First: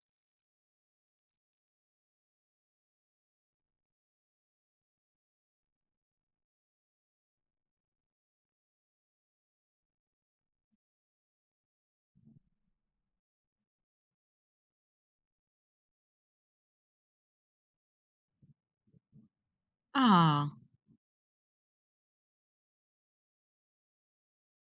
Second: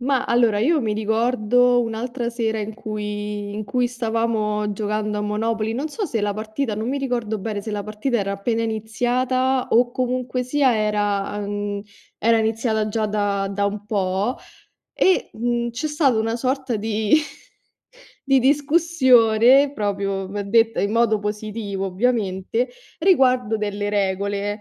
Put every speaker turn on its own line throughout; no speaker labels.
Ma allora, io mi ricordo un'altra sera in cui in cui stavamo giocando a Monopoly, non so se la partita, non mi ricordo bene se la partita era appena iniziata o comunque sia era, ehm, era iniziata già da da un po' e, mhmm, c'è stata una sorta di di discussione proprio, v
Ah.
detta in modo positivo ovviamente, riguardo delle regole,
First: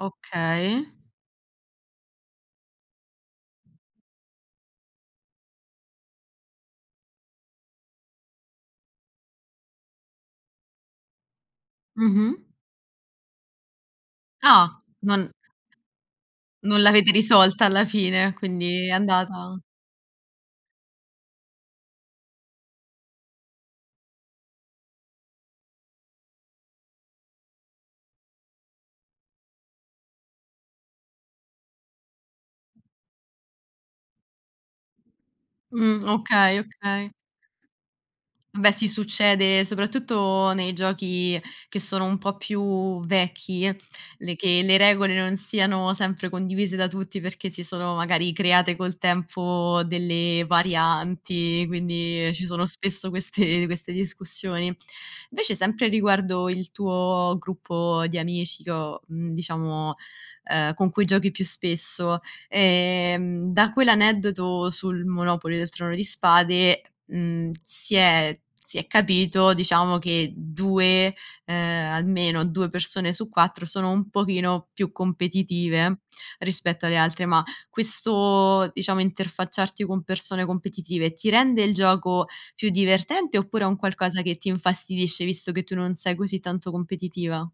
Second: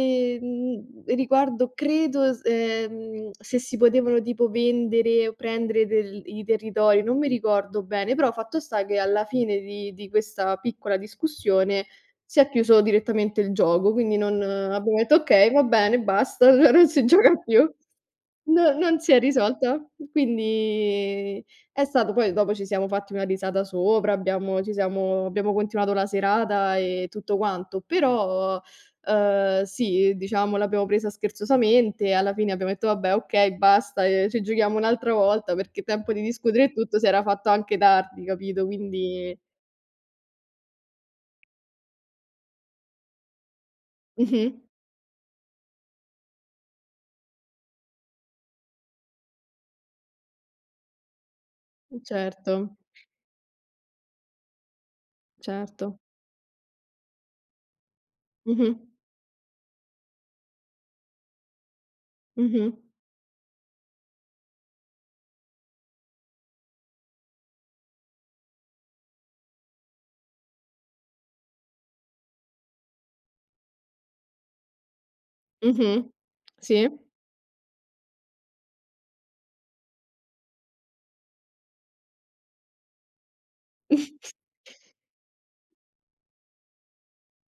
Okay.
riguardo credo es ehm, se si potevano tipo vendere o prendere del i territori, non mi ricordo bene, però fatto sta che alla fine di di questa piccola discussione si
Mh-mh.
è chiuso direttamente il gioco, quindi non
Ah,
abbiamo detto:
non
"Okay, va bene, basta", cioè
non
non si
l'avete
gioca più.
risolta alla fine,
Non
quindi è
non si è
andata
risolta. Quindi è stato poi dopo ci siamo fatti una risata sopra, abbiamo, ci siamo abbiamo continuato la serata, ehm, tutto quanto, però, ehm, sì, diciamo l'abbiamo presa scherzosamente, alla fine abbiamo detto: "Vabbè, okay, basta, ehm, ci giochiamo un'altra volta," perché
Mh,
tempo di
okay,
discutere e tutto si
okay.
era fatto anche tardi, capito,
Beh, sì,
quindi
succede soprattutto nei giochi che sono un po' più vecchi, l le
Mh-mh.
che le regole non siano sempre condivise da tutti perché si sono magari create col tempo delle varianti,
Mh,
quindi, ehm, ci sono
certo.
spesso queste queste discussioni. Invece, sempre
Certo.
riguardo il tuo gruppo di amici che
Mh-mh.
ho, mhmm, diciamo, ehm, con cui giochi più spesso,
Mh-mh.
ehm, da quell'aneddoto sul Monopoly del Trono di Spade, mhmm, si è si è capito, diciamo, che 2, ehm, almeno 2 persone su 4 sono un pochino più competitive
Mh-mh, sì.
rispetto alle altre, ma questo, diciamo, interfacciarti con persone competitive ti rende il gioco più divertente oppure è un qualcosa che ti infastidisce visto che tu non sei così tanto competitiva?